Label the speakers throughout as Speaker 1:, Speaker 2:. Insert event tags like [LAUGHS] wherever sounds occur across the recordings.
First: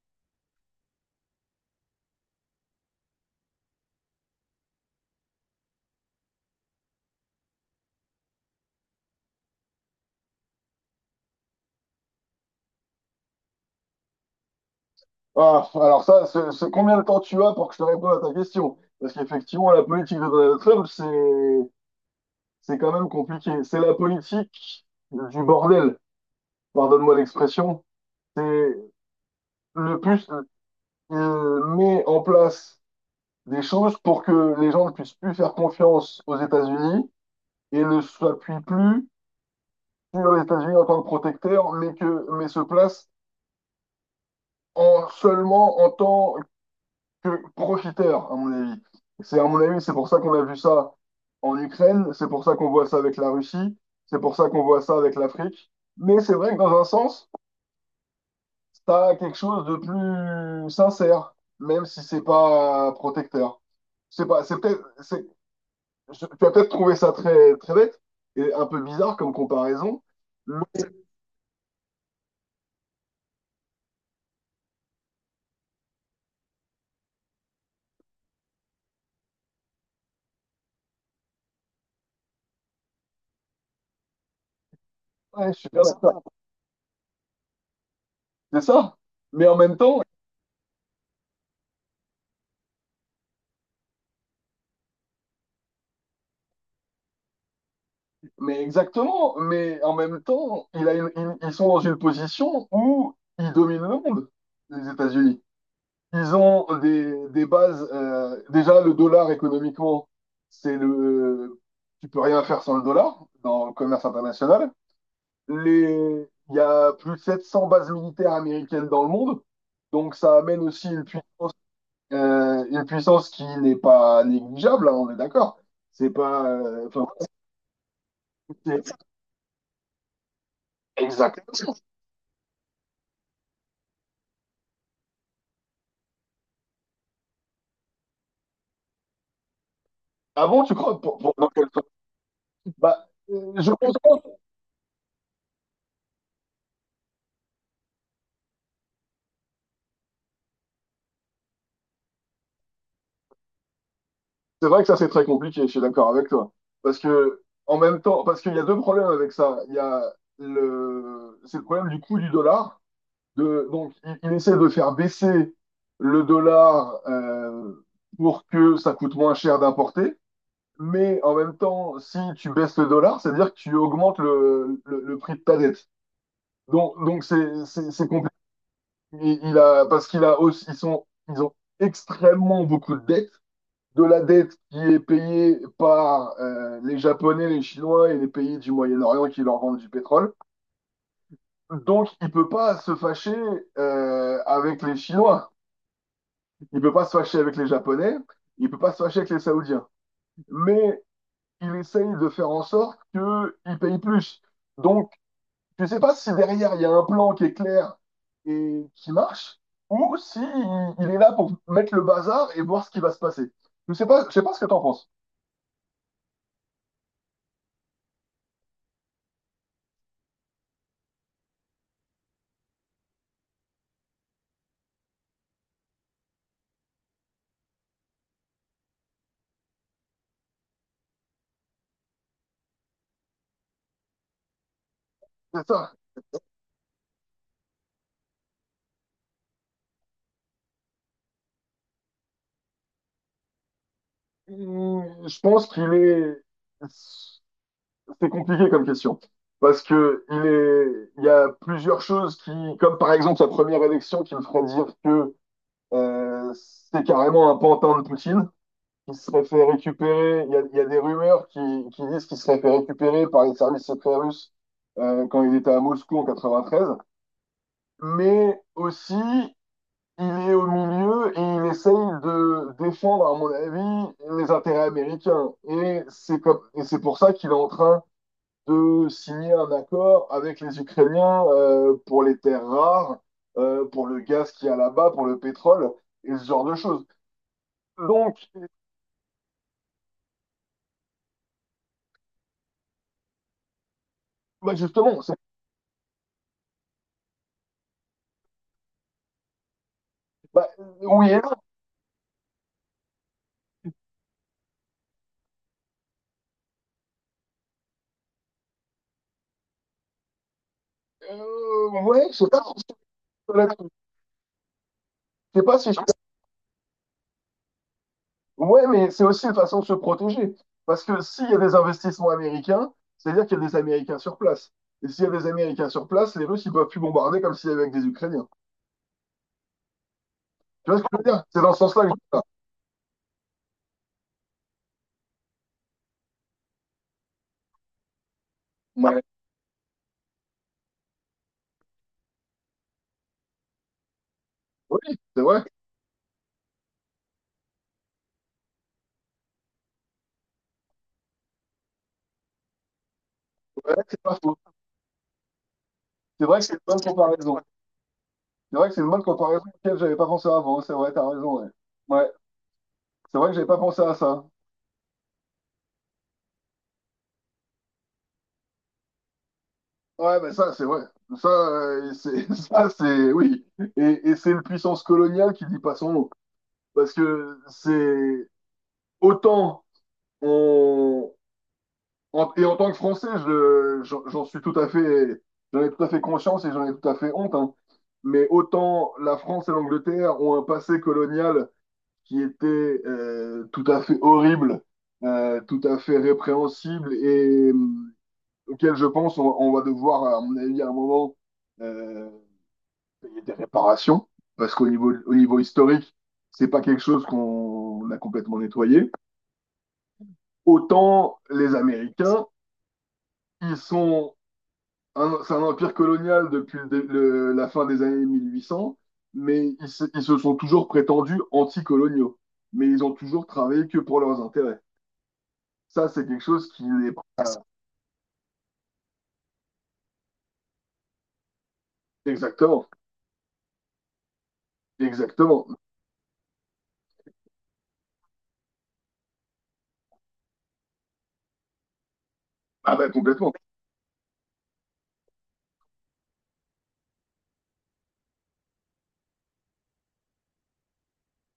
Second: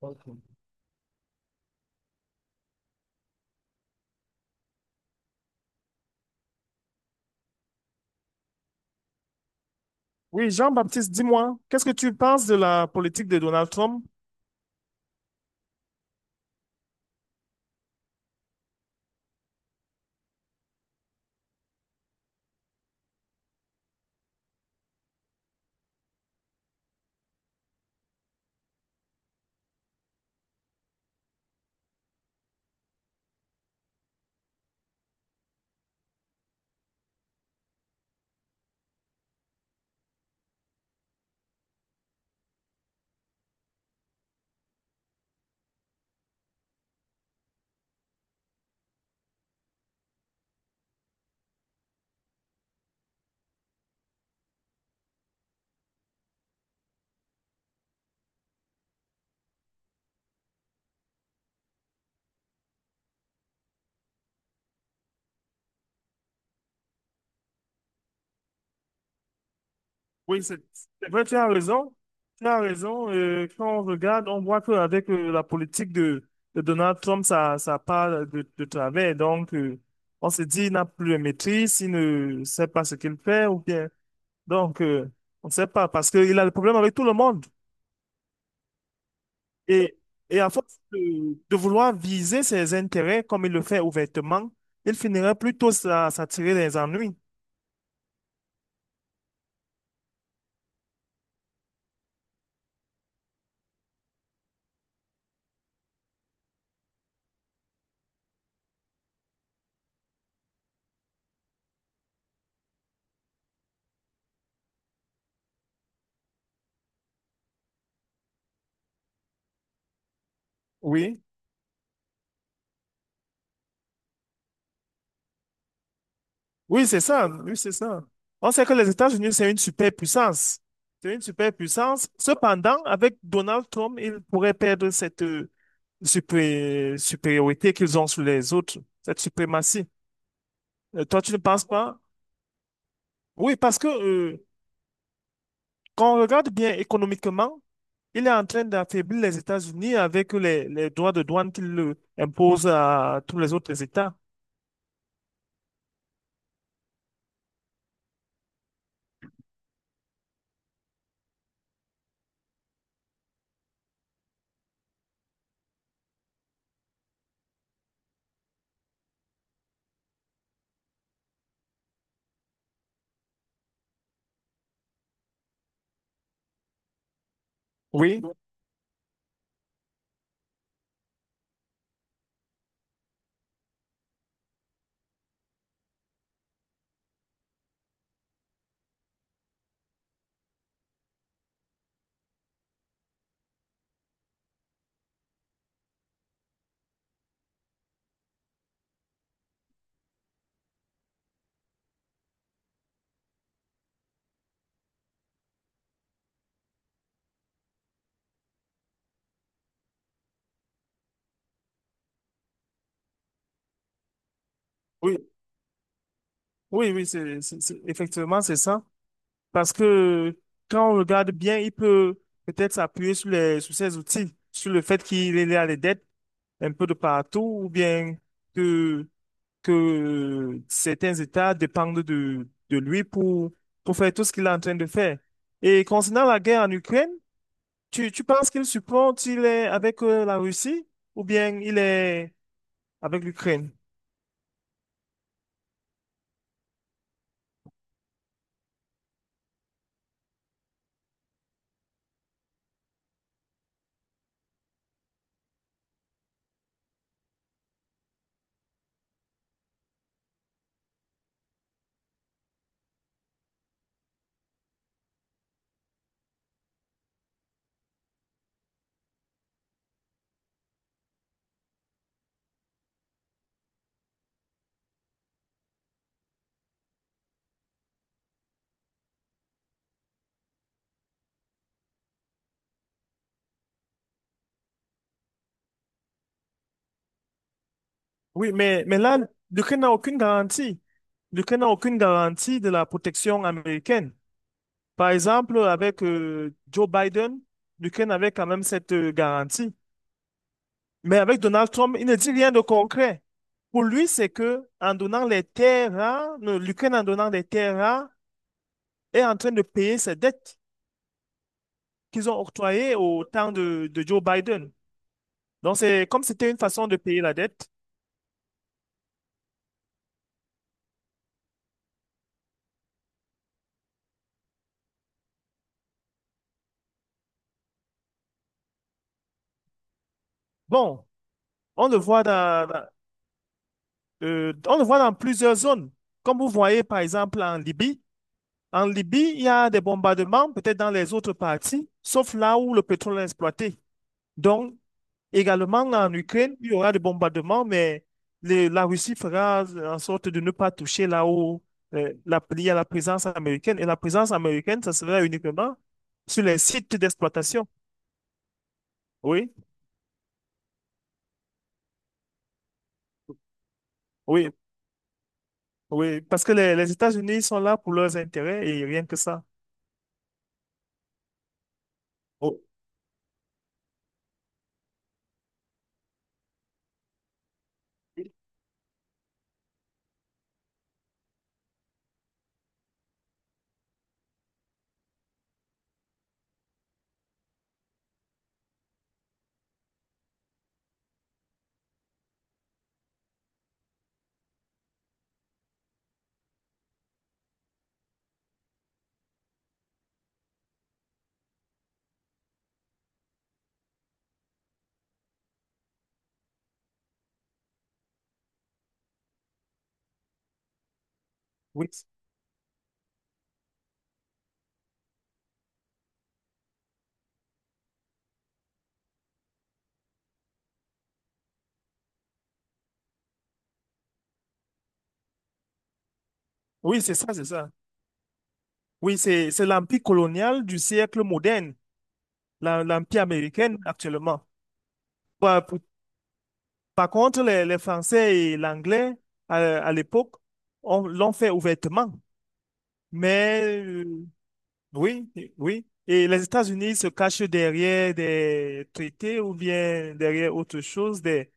Speaker 1: Ok. Oui, Jean-Baptiste, dis-moi, qu'est-ce que tu penses de la politique de Donald Trump?
Speaker 2: Ah, alors ça, c'est combien de temps tu as pour que je te réponde à ta question? Parce qu'effectivement, la politique de Donald Trump, c'est quand même compliqué. C'est la politique du bordel, pardonne-moi l'expression. C'est le plus Il met en place des choses pour que les gens ne puissent plus faire confiance aux États-Unis et ne s'appuient plus sur les États-Unis en tant que protecteur, mais que mais se placent en seulement en tant que profiteur, à mon avis. À mon avis, c'est pour ça qu'on a vu ça en Ukraine, c'est pour ça qu'on voit ça avec la Russie, c'est pour ça qu'on voit ça avec l'Afrique. Mais c'est vrai que dans un sens, ça a quelque chose de plus sincère, même si c'est pas protecteur. Je sais pas, c'est peut-être, tu vas peut-être trouver ça très, très bête et un peu bizarre comme comparaison.
Speaker 1: Oui, c'est
Speaker 2: Mais
Speaker 1: c'est vrai, tu as raison. Tu as raison. Quand on regarde, on voit qu'avec la politique de Donald Trump, ça part de travers. Donc, on se dit, il n'a plus de maîtrise, il ne sait pas ce qu'il fait, ou bien. Donc, on
Speaker 2: ouais,
Speaker 1: ne
Speaker 2: je
Speaker 1: sait
Speaker 2: suis bien
Speaker 1: pas, parce
Speaker 2: d'accord.
Speaker 1: qu'il a des problèmes avec tout le monde.
Speaker 2: C'est ça. Mais en même
Speaker 1: Et,
Speaker 2: temps,
Speaker 1: et à force de vouloir viser ses intérêts comme il le fait ouvertement, il finirait plutôt à s'attirer des ennuis.
Speaker 2: Mais exactement, mais en même temps, il a une- ils sont dans une position où ils dominent le monde, les États-Unis. Ils ont des bases. Déjà, le dollar économiquement, c'est le. Tu peux rien faire sans le dollar dans le commerce international. Il y a plus de 700 bases militaires américaines dans le monde, donc ça amène aussi
Speaker 1: Oui.
Speaker 2: une puissance qui n'est pas négligeable, hein, on est d'accord. C'est pas.
Speaker 1: Oui, c'est
Speaker 2: Enfin,
Speaker 1: ça. Oui, c'est ça. On sait que les
Speaker 2: c'est-
Speaker 1: États-Unis, c'est une superpuissance. C'est une
Speaker 2: exactement.
Speaker 1: superpuissance. Cependant, avec Donald Trump, ils pourraient perdre cette supériorité qu'ils ont sur les autres, cette suprématie.
Speaker 2: Ah bon, tu crois?
Speaker 1: Toi, tu ne
Speaker 2: Pour
Speaker 1: penses
Speaker 2: quelle fois
Speaker 1: pas? Oui,
Speaker 2: Je
Speaker 1: parce que
Speaker 2: pense que
Speaker 1: quand on regarde bien économiquement, il est en train d'affaiblir les États-Unis avec les droits de douane qu'il impose à tous les autres États.
Speaker 2: c'est vrai que ça, c'est très compliqué, je suis d'accord avec toi. Parce que, en même temps, parce qu'il y a deux problèmes avec ça. Il y a le, C'est le problème du coût du dollar. Donc, il essaie de faire baisser le dollar, pour que ça coûte moins cher d'importer. Mais en même temps, si tu baisses le dollar, c'est-à-dire que tu augmentes le prix de ta dette. Donc, c'est
Speaker 1: Oui,
Speaker 2: compliqué. Parce qu'il a aussi, ils ont extrêmement beaucoup de dettes. De la dette qui est payée par, les Japonais, les Chinois et les pays du Moyen-Orient qui leur vendent du pétrole. Donc, il peut pas se fâcher, avec les Chinois. Il peut pas se fâcher avec les Japonais. Il peut pas se fâcher avec les Saoudiens. Mais il essaye de faire en sorte qu'ils payent plus. Donc, je sais pas si derrière, il y a un plan qui est clair et qui marche, ou si il est là pour mettre le bazar et voir ce qui va se passer. Je sais pas ce que t'en penses.
Speaker 1: oui, oui, oui, c'est, effectivement, c'est ça. Parce que quand on regarde bien, il peut peut-être s'appuyer sur les, sur ses outils, sur le fait qu'il est à des dettes un peu de partout, ou bien que, que certains États dépendent de lui pour faire tout ce qu'il est en train de faire.
Speaker 2: C'est
Speaker 1: Et
Speaker 2: ça.
Speaker 1: concernant la guerre en Ukraine, tu penses qu'il supporte, il est avec la Russie, ou bien il est avec l'Ukraine.
Speaker 2: Je pense qu'il est, c'est compliqué comme question. Parce que il y a plusieurs choses qui, comme par exemple sa première élection qui me ferait dire que, euh, c'est carrément un pantin de Poutine, qui serait fait récupérer. Il y a des rumeurs qui disent qu'il serait fait récupérer par les services secrets russes, quand il était à Moscou en 93. Mais aussi, il est au milieu et il essaye de défendre, à mon avis, les intérêts américains. Et c'est pour ça qu'il est en train de signer un accord avec les Ukrainiens, pour les terres rares, pour le gaz qu'il y a là-bas, pour le pétrole et ce genre de choses. Donc,
Speaker 1: Oui, mais là, l'Ukraine n'a aucune garantie. L'Ukraine n'a aucune garantie de la protection américaine.
Speaker 2: bah
Speaker 1: Par
Speaker 2: justement,
Speaker 1: exemple, avec Joe Biden, l'Ukraine avait quand même cette garantie.
Speaker 2: bah,
Speaker 1: Mais
Speaker 2: oui et
Speaker 1: avec
Speaker 2: non.
Speaker 1: Donald Trump, il ne dit rien de concret. Pour lui, c'est que en donnant les terres rares, l'Ukraine en donnant les terres rares est en train de payer ses dettes
Speaker 2: Ouais,
Speaker 1: qu'ils
Speaker 2: je
Speaker 1: ont
Speaker 2: sais pas si
Speaker 1: octroyées au temps
Speaker 2: je
Speaker 1: de Joe Biden.
Speaker 2: je sais
Speaker 1: Donc
Speaker 2: pas si je-
Speaker 1: c'est comme c'était une façon de payer la dette.
Speaker 2: Ouais, mais c'est aussi une façon de se protéger. Parce que s'il y a des investissements américains, c'est-à-dire qu'il y a des Américains sur place. Et s'il y a des Américains sur place, les Russes, ils peuvent plus bombarder comme s'il y avait avec des Ukrainiens. Tu vois ce
Speaker 1: Bon,
Speaker 2: que je veux dire? C'est dans ce
Speaker 1: on le
Speaker 2: sens-là que je dis
Speaker 1: voit
Speaker 2: ça.
Speaker 1: dans, on le voit dans plusieurs zones. Comme vous voyez par exemple en Libye, en
Speaker 2: Ouais.
Speaker 1: Libye, il y a des bombardements, peut-être dans les autres parties, sauf là où le pétrole est exploité. Donc,
Speaker 2: Oui, c'est vrai.
Speaker 1: également en Ukraine, il y aura des bombardements, mais la Russie fera en sorte de ne pas toucher là où il y a la présence américaine.
Speaker 2: C'est
Speaker 1: Et la
Speaker 2: vrai que c'est
Speaker 1: présence
Speaker 2: pas faux.
Speaker 1: américaine, ça sera uniquement
Speaker 2: C'est
Speaker 1: sur
Speaker 2: vrai
Speaker 1: les
Speaker 2: que c'est une
Speaker 1: sites
Speaker 2: bonne comparaison.
Speaker 1: d'exploitation.
Speaker 2: C'est vrai que c'est une bonne
Speaker 1: Oui,
Speaker 2: comparaison auquel j'avais pas pensé avant. C'est vrai, t'as raison, ouais. Ouais. C'est vrai que j'avais pas pensé à ça.
Speaker 1: oui, oui. Parce que les États-Unis sont là pour leurs intérêts et rien que ça.
Speaker 2: Ouais, mais ça, c'est vrai. Ça, c'est, [LAUGHS]
Speaker 1: Oh,
Speaker 2: ça, c'est, oui. Et c'est une puissance coloniale qui dit pas son nom. Parce que c'est autant on, et en tant que Français, j'en suis tout à fait, j'en ai tout à fait conscience et j'en ai tout à fait honte, hein. Mais autant la France et l'Angleterre ont un passé colonial qui était, tout à fait horrible, tout à fait répréhensible et auquel je pense, on va devoir, à mon avis, à un moment, euh, payer des réparations, parce qu'au niveau, historique, c'est pas quelque chose qu'on a complètement nettoyé. Autant les
Speaker 1: oui,
Speaker 2: Américains, ils sont, c'est un empire colonial depuis la fin des années 1800, mais ils se sont toujours prétendus anticoloniaux. Mais ils ont toujours travaillé que pour leurs intérêts. Ça, c'est quelque chose qui
Speaker 1: oui,
Speaker 2: les...
Speaker 1: c'est ça, c'est ça. Oui, c'est l'empire colonial du siècle moderne,
Speaker 2: Exactement,
Speaker 1: l'empire américain actuellement. Par,
Speaker 2: exactement.
Speaker 1: par contre, les Français et l'anglais, à l'époque, l'ont fait ouvertement.
Speaker 2: Ah ben complètement.
Speaker 1: Mais oui, oui. Et les États-Unis se cachent derrière des traités ou bien derrière autre chose,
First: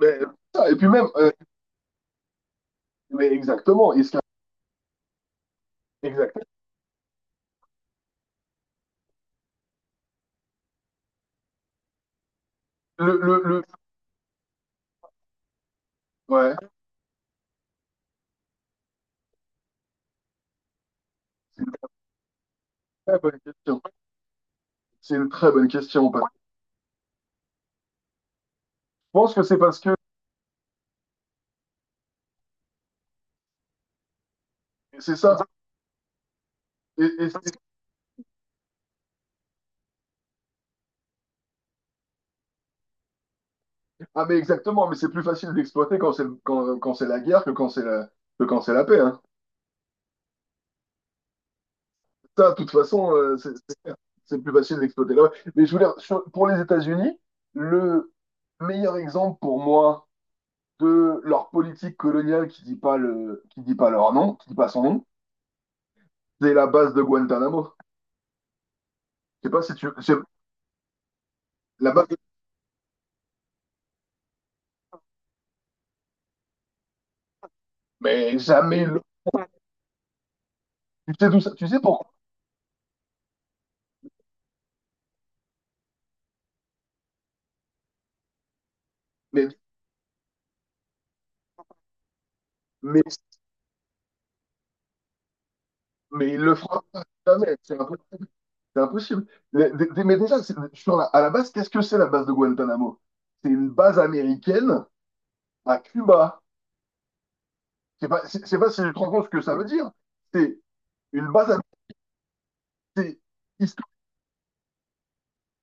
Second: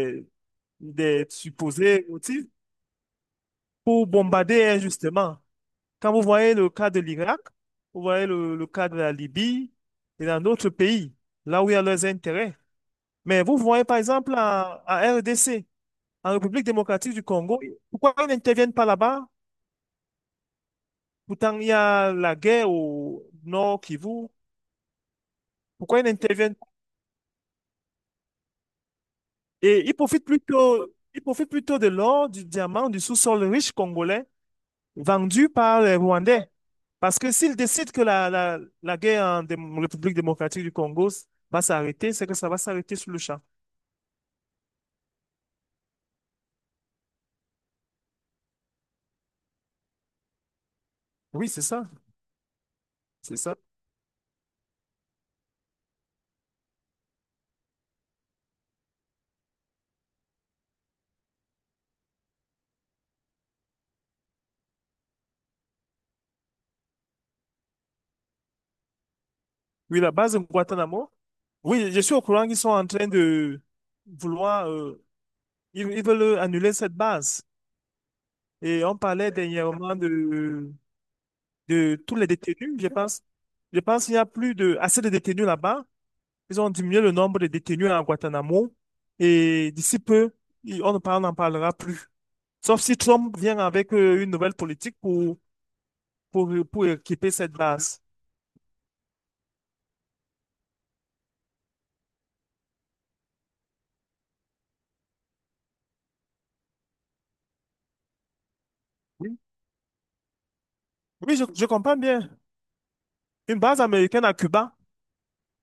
Speaker 2: Mais, et puis même,
Speaker 1: des supposés motifs
Speaker 2: mais exactement, et
Speaker 1: pour bombarder injustement. Quand vous
Speaker 2: exact.
Speaker 1: voyez le cas de l'Irak, vous voyez le cas de la Libye et dans d'autres pays, là où il y a leurs intérêts.
Speaker 2: Le, le,
Speaker 1: Mais vous
Speaker 2: le-
Speaker 1: voyez par exemple en, en RDC, en
Speaker 2: ouais.
Speaker 1: République démocratique du Congo, pourquoi ils n'interviennent pas là-bas? Pourtant, il y
Speaker 2: c'est
Speaker 1: a la guerre
Speaker 2: Très
Speaker 1: au
Speaker 2: bonne question.
Speaker 1: nord Kivu.
Speaker 2: C'est une très bonne
Speaker 1: Pourquoi ils
Speaker 2: question. Parce
Speaker 1: n'interviennent pas?
Speaker 2: Je pense que c'est parce
Speaker 1: Et
Speaker 2: que
Speaker 1: ils profitent plutôt de l'or, du diamant, du sous-sol riche congolais
Speaker 2: c'est ça.
Speaker 1: vendu par les Rwandais.
Speaker 2: Et,
Speaker 1: Parce
Speaker 2: et
Speaker 1: que
Speaker 2: c'est-
Speaker 1: s'ils décident que la guerre en République démocratique du Congo va s'arrêter, c'est que ça va s'arrêter sur le champ.
Speaker 2: ah mais exactement, mais c'est plus facile d'exploiter quand c'est quand c'est la guerre que quand c'est la que quand c'est la paix, hein.
Speaker 1: Oui, c'est ça.
Speaker 2: Ça, de toute façon,
Speaker 1: C'est ça.
Speaker 2: c'est plus facile d'exploiter là. Mais je voulais pour les États-Unis, le meilleur exemple pour moi de leur politique coloniale qui dit pas son nom, c'est la base de Guantanamo. Je sais pas si tu
Speaker 1: Oui, la
Speaker 2: je-
Speaker 1: base de Guantanamo.
Speaker 2: la
Speaker 1: Oui, je
Speaker 2: base
Speaker 1: suis
Speaker 2: de-
Speaker 1: au courant qu'ils sont en train de vouloir ils, ils veulent annuler cette base.
Speaker 2: mais jamais
Speaker 1: Et on
Speaker 2: le-
Speaker 1: parlait dernièrement
Speaker 2: Tu sais
Speaker 1: de
Speaker 2: pourquoi?
Speaker 1: tous les détenus, je pense. Je pense qu'il n'y a plus de, assez de détenus là-bas. Ils ont diminué le nombre de détenus à Guantanamo.
Speaker 2: Mais
Speaker 1: Et d'ici peu, on n'en parlera plus. Sauf si
Speaker 2: mais
Speaker 1: Trump vient avec une nouvelle politique
Speaker 2: Mais il le fera
Speaker 1: pour
Speaker 2: pas,
Speaker 1: équiper cette
Speaker 2: jamais, c'est
Speaker 1: base.
Speaker 2: impossible. C'est impossible. Mais mais déjà, à la base, qu'est-ce que c'est la base de Guantanamo? C'est une base américaine à Cuba. C'est pas si je te rends compte ce
Speaker 1: Oui,
Speaker 2: que ça veut dire. C'est une
Speaker 1: oui,
Speaker 2: base américaine
Speaker 1: je comprends bien. Une base américaine à Cuba,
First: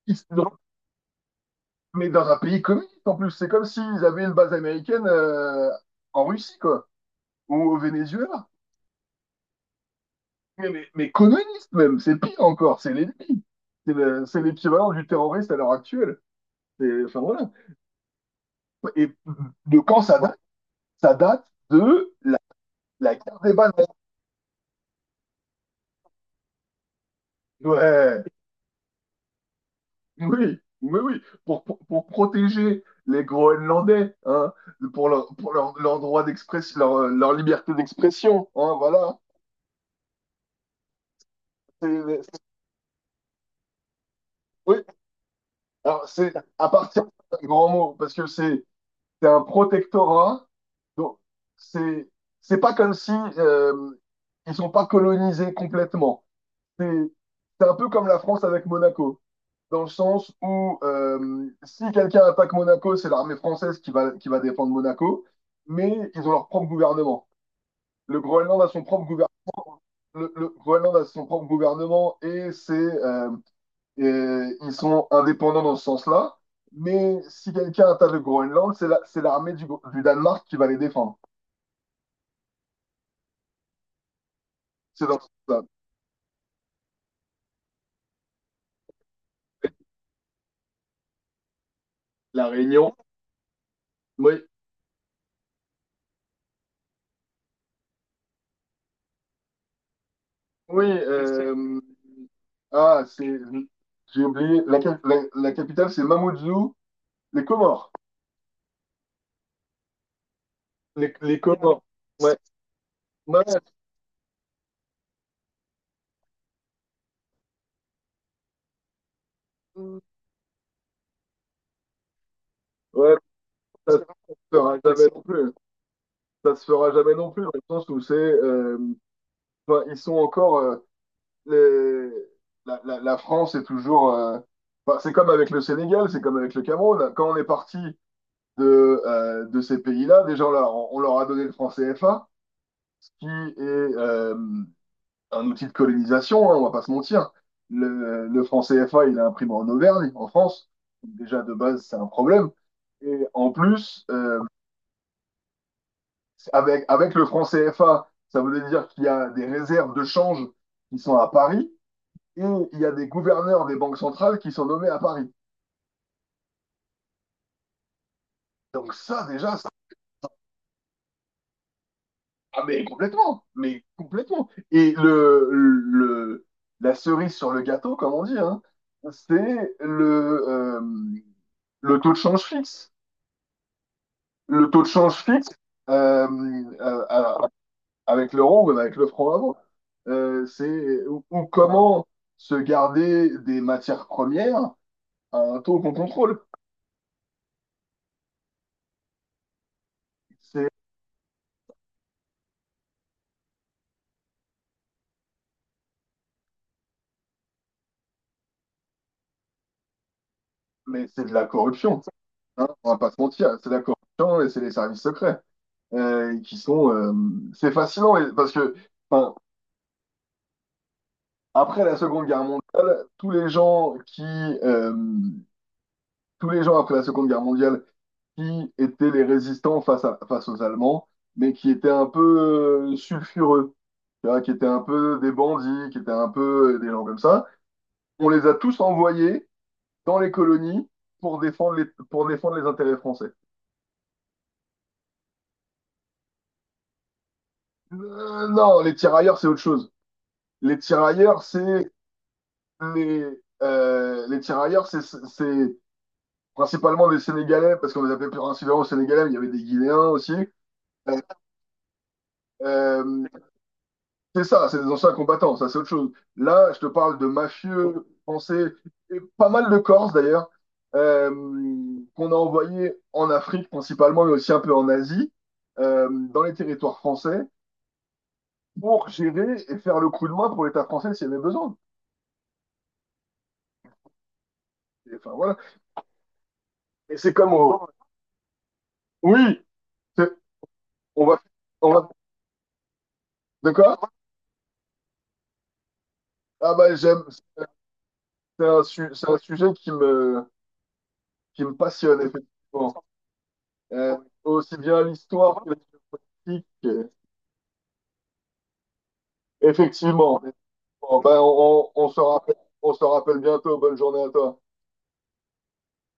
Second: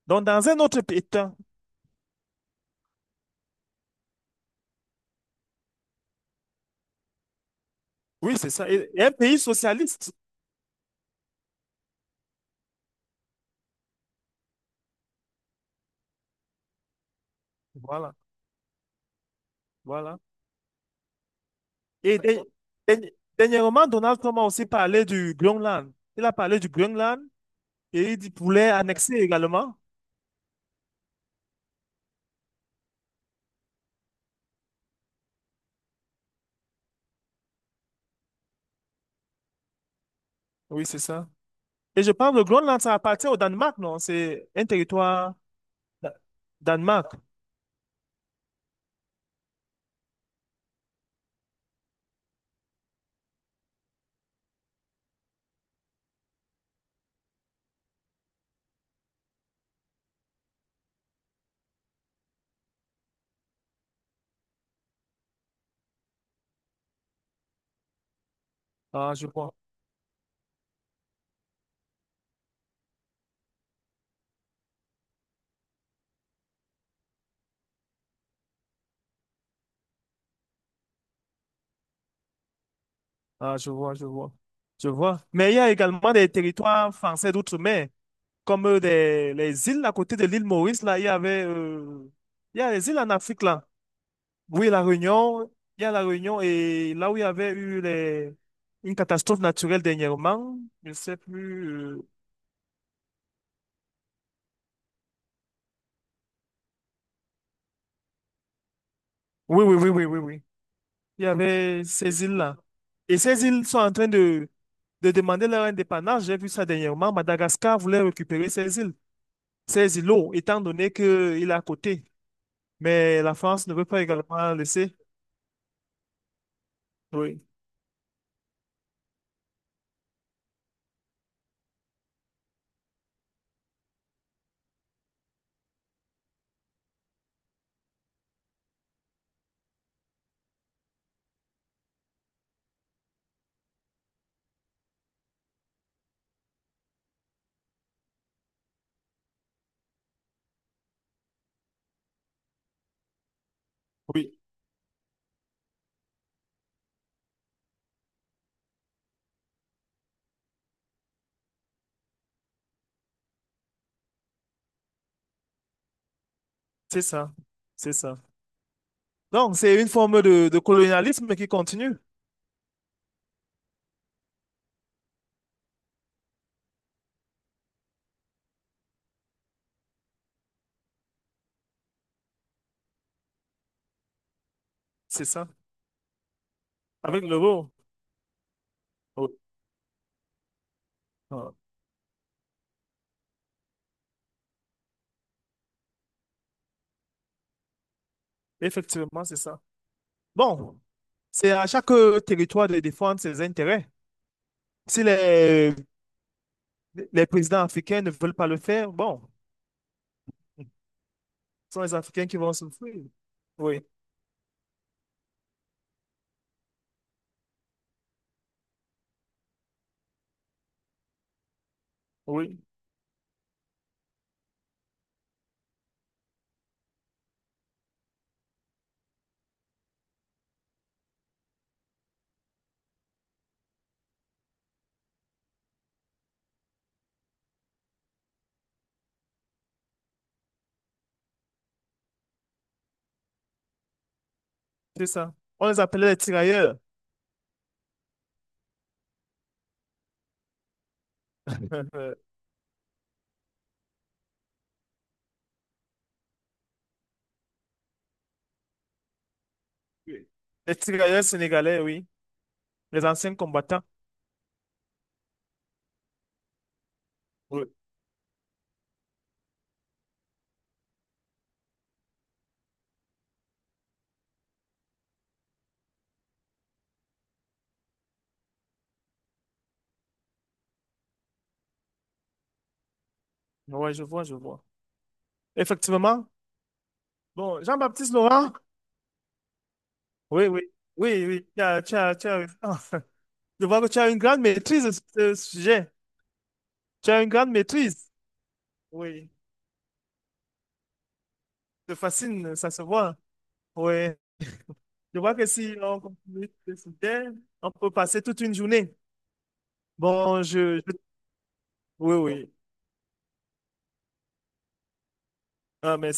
Speaker 1: donc dans un autre pays. Tiens.
Speaker 2: mais dans un pays communiste en plus. C'est comme s'ils avaient une base américaine, en Russie, quoi, ou au
Speaker 1: Oui,
Speaker 2: Venezuela.
Speaker 1: c'est ça. Et un pays socialiste.
Speaker 2: Mais communiste même, c'est pire encore, c'est l'ennemi. C'est l'équivalent du terroriste à l'heure actuelle. C'est, enfin voilà.
Speaker 1: Voilà,
Speaker 2: Et de quand ça
Speaker 1: voilà.
Speaker 2: date? Ça date de
Speaker 1: Et
Speaker 2: la, la guerre des bananes.
Speaker 1: dernièrement, Donald Trump a aussi parlé du Groenland. Il a parlé du Groenland et
Speaker 2: Ouais,
Speaker 1: voulait annexer également.
Speaker 2: oui, oui, oui. Pour protéger les Groenlandais, hein, pour leur droit d'expression, leur liberté d'expression, hein, voilà.
Speaker 1: Oui, c'est ça. Et je
Speaker 2: C'est-
Speaker 1: pense que
Speaker 2: c'est-
Speaker 1: le Groenland, ça appartient au Danemark, non? C'est un
Speaker 2: oui,
Speaker 1: territoire
Speaker 2: alors
Speaker 1: da-
Speaker 2: c'est à partir
Speaker 1: Danemark.
Speaker 2: d'un grand mot, parce que c'est un protectorat, donc c'est c'est pas comme si, euh, ils sont pas colonisés complètement. C'est c'est un peu comme la France avec Monaco, dans le sens où, si quelqu'un attaque Monaco, c'est l'armée française qui va, défendre Monaco, mais ils ont leur propre gouvernement. Le Groenland a son propre
Speaker 1: Ah, je
Speaker 2: gouvernement.
Speaker 1: vois.
Speaker 2: Le Groenland a son propre gouvernement et c'est et ils sont indépendants dans ce sens-là. Mais si quelqu'un attaque le Groenland, c'est l'armée du Danemark qui va les défendre.
Speaker 1: Ah, je vois, je vois. Je
Speaker 2: C'est dans
Speaker 1: vois.
Speaker 2: ce
Speaker 1: Mais il y
Speaker 2: sens-là.
Speaker 1: a également des territoires français d'outre-mer, comme les îles à côté de l'île Maurice, là, il y avait,
Speaker 2: La
Speaker 1: il y a les
Speaker 2: Réunion.
Speaker 1: îles en Afrique, là.
Speaker 2: Oui,
Speaker 1: Oui, la Réunion, il y a la Réunion et là où il y avait eu les, une catastrophe naturelle dernièrement,
Speaker 2: oui.
Speaker 1: je ne sais plus.
Speaker 2: Ah, c'est j'ai oublié. La capitale, c'est Mamoudzou, les Comores.
Speaker 1: Oui, oui, oui, oui, oui, oui.
Speaker 2: Les,
Speaker 1: Il y
Speaker 2: les communs.
Speaker 1: avait ces
Speaker 2: Ouais,
Speaker 1: îles-là. Et
Speaker 2: ouais,
Speaker 1: ces îles sont en train de demander leur indépendance. J'ai vu ça dernièrement. Madagascar voulait récupérer ces îles, ces îlots, étant donné qu'il est à côté.
Speaker 2: ouais,
Speaker 1: Mais la France ne veut
Speaker 2: ça
Speaker 1: pas
Speaker 2: se
Speaker 1: également
Speaker 2: fera
Speaker 1: laisser.
Speaker 2: jamais non plus. Ça se fera jamais non
Speaker 1: Oui,
Speaker 2: plus, dans le sens où c'est. Enfin, ils sont encore. Les- la France est toujours. Enfin, c'est comme avec le Sénégal, c'est comme avec le Cameroun. Quand on est parti de ces pays-là, déjà, on leur a donné le franc CFA, ce qui est. euh, un outil de colonisation, hein, on va pas se mentir. Le franc CFA, il est imprimé en Auvergne, en France. Donc, déjà, de base, c'est un problème. Et en plus,
Speaker 1: oui,
Speaker 2: avec le franc CFA, ça veut dire qu'il y a des réserves de change qui sont à Paris et il y a des gouverneurs des banques centrales qui sont nommés à Paris.
Speaker 1: c'est ça. C'est ça.
Speaker 2: Donc ça, déjà,
Speaker 1: Donc,
Speaker 2: ça...
Speaker 1: c'est une forme de colonialisme qui continue,
Speaker 2: Ah, mais complètement, mais complètement. Et la cerise sur le gâteau, comme on dit, hein, c'est le taux de change fixe. Le taux de change
Speaker 1: c'est ça,
Speaker 2: fixe, euh, euh,
Speaker 1: avec
Speaker 2: euh,
Speaker 1: l'euro.
Speaker 2: avec l'euro ou avec le
Speaker 1: Oui.
Speaker 2: franc avant. C'est Ou
Speaker 1: Ah,
Speaker 2: comment se garder des matières premières à un taux qu'on contrôle.
Speaker 1: effectivement, c'est ça.
Speaker 2: C'est,
Speaker 1: Bon, c'est à chaque territoire de défendre ses intérêts. Si les, les présidents africains ne veulent pas le faire, bon,
Speaker 2: mais c'est de la
Speaker 1: ce sont les
Speaker 2: corruption,
Speaker 1: Africains qui vont
Speaker 2: hein, on va
Speaker 1: souffrir.
Speaker 2: pas se mentir. C'est de
Speaker 1: Oui,
Speaker 2: la corruption et c'est les services secrets, qui sont. C'est fascinant parce que, enfin, après la Seconde Guerre
Speaker 1: oui,
Speaker 2: mondiale, tous les gens après la Seconde Guerre mondiale qui étaient les résistants face aux Allemands, mais qui étaient un peu, sulfureux, tu vois, qui étaient un peu des bandits, qui étaient un peu, des gens comme ça. On les a tous envoyés dans les colonies pour défendre les intérêts français.
Speaker 1: c'est ça. On les appelait les tirailleurs.
Speaker 2: Non, les tirailleurs, c'est autre chose. Les tirailleurs, c'est
Speaker 1: Euh,
Speaker 2: les, les tirailleurs, c'est- principalement des Sénégalais, parce qu'on les appelait principalement Sénégalais, mais il y avait des Guinéens
Speaker 1: oui,
Speaker 2: aussi. Euh,
Speaker 1: les tirailleurs sénégalais, oui. Les
Speaker 2: euh,
Speaker 1: anciens combattants.
Speaker 2: C'est ça, c'est des anciens combattants, ça c'est autre chose. Là, je te parle de
Speaker 1: Oui,
Speaker 2: mafieux français, et pas mal de Corses d'ailleurs, euh, qu'on a envoyés en Afrique principalement, mais aussi un peu en Asie, dans les territoires français, pour gérer et faire le coup de main pour l'État français s'il y avait besoin.
Speaker 1: ouais, je vois, je vois.
Speaker 2: Et, enfin, voilà.
Speaker 1: Effectivement.
Speaker 2: et c'est comme
Speaker 1: Bon,
Speaker 2: au-
Speaker 1: Jean-Baptiste Laurent.
Speaker 2: Oui, c'est-
Speaker 1: Oui, oui, oui,
Speaker 2: on va...
Speaker 1: oui, tu as,
Speaker 2: on
Speaker 1: tu
Speaker 2: va...
Speaker 1: as, tu as- [LAUGHS] Je
Speaker 2: De
Speaker 1: vois que
Speaker 2: quoi?
Speaker 1: tu as une grande maîtrise de ce sujet.
Speaker 2: Ah bah
Speaker 1: Tu as
Speaker 2: j'aime,
Speaker 1: une grande maîtrise.
Speaker 2: c'est un, c'est
Speaker 1: Oui,
Speaker 2: un sujet qui me,
Speaker 1: te
Speaker 2: passionne
Speaker 1: fascine, ça se
Speaker 2: effectivement.
Speaker 1: voit. Oui,
Speaker 2: Euh, Aussi bien
Speaker 1: je vois que
Speaker 2: l'histoire que la
Speaker 1: si on continue
Speaker 2: politique.
Speaker 1: ce sujet, on peut passer toute une journée.
Speaker 2: Effectivement.
Speaker 1: Bon, je-
Speaker 2: Bon, ben,
Speaker 1: Oui, oui.
Speaker 2: on se rappelle bientôt. Bonne journée à toi.
Speaker 1: Ah, merci.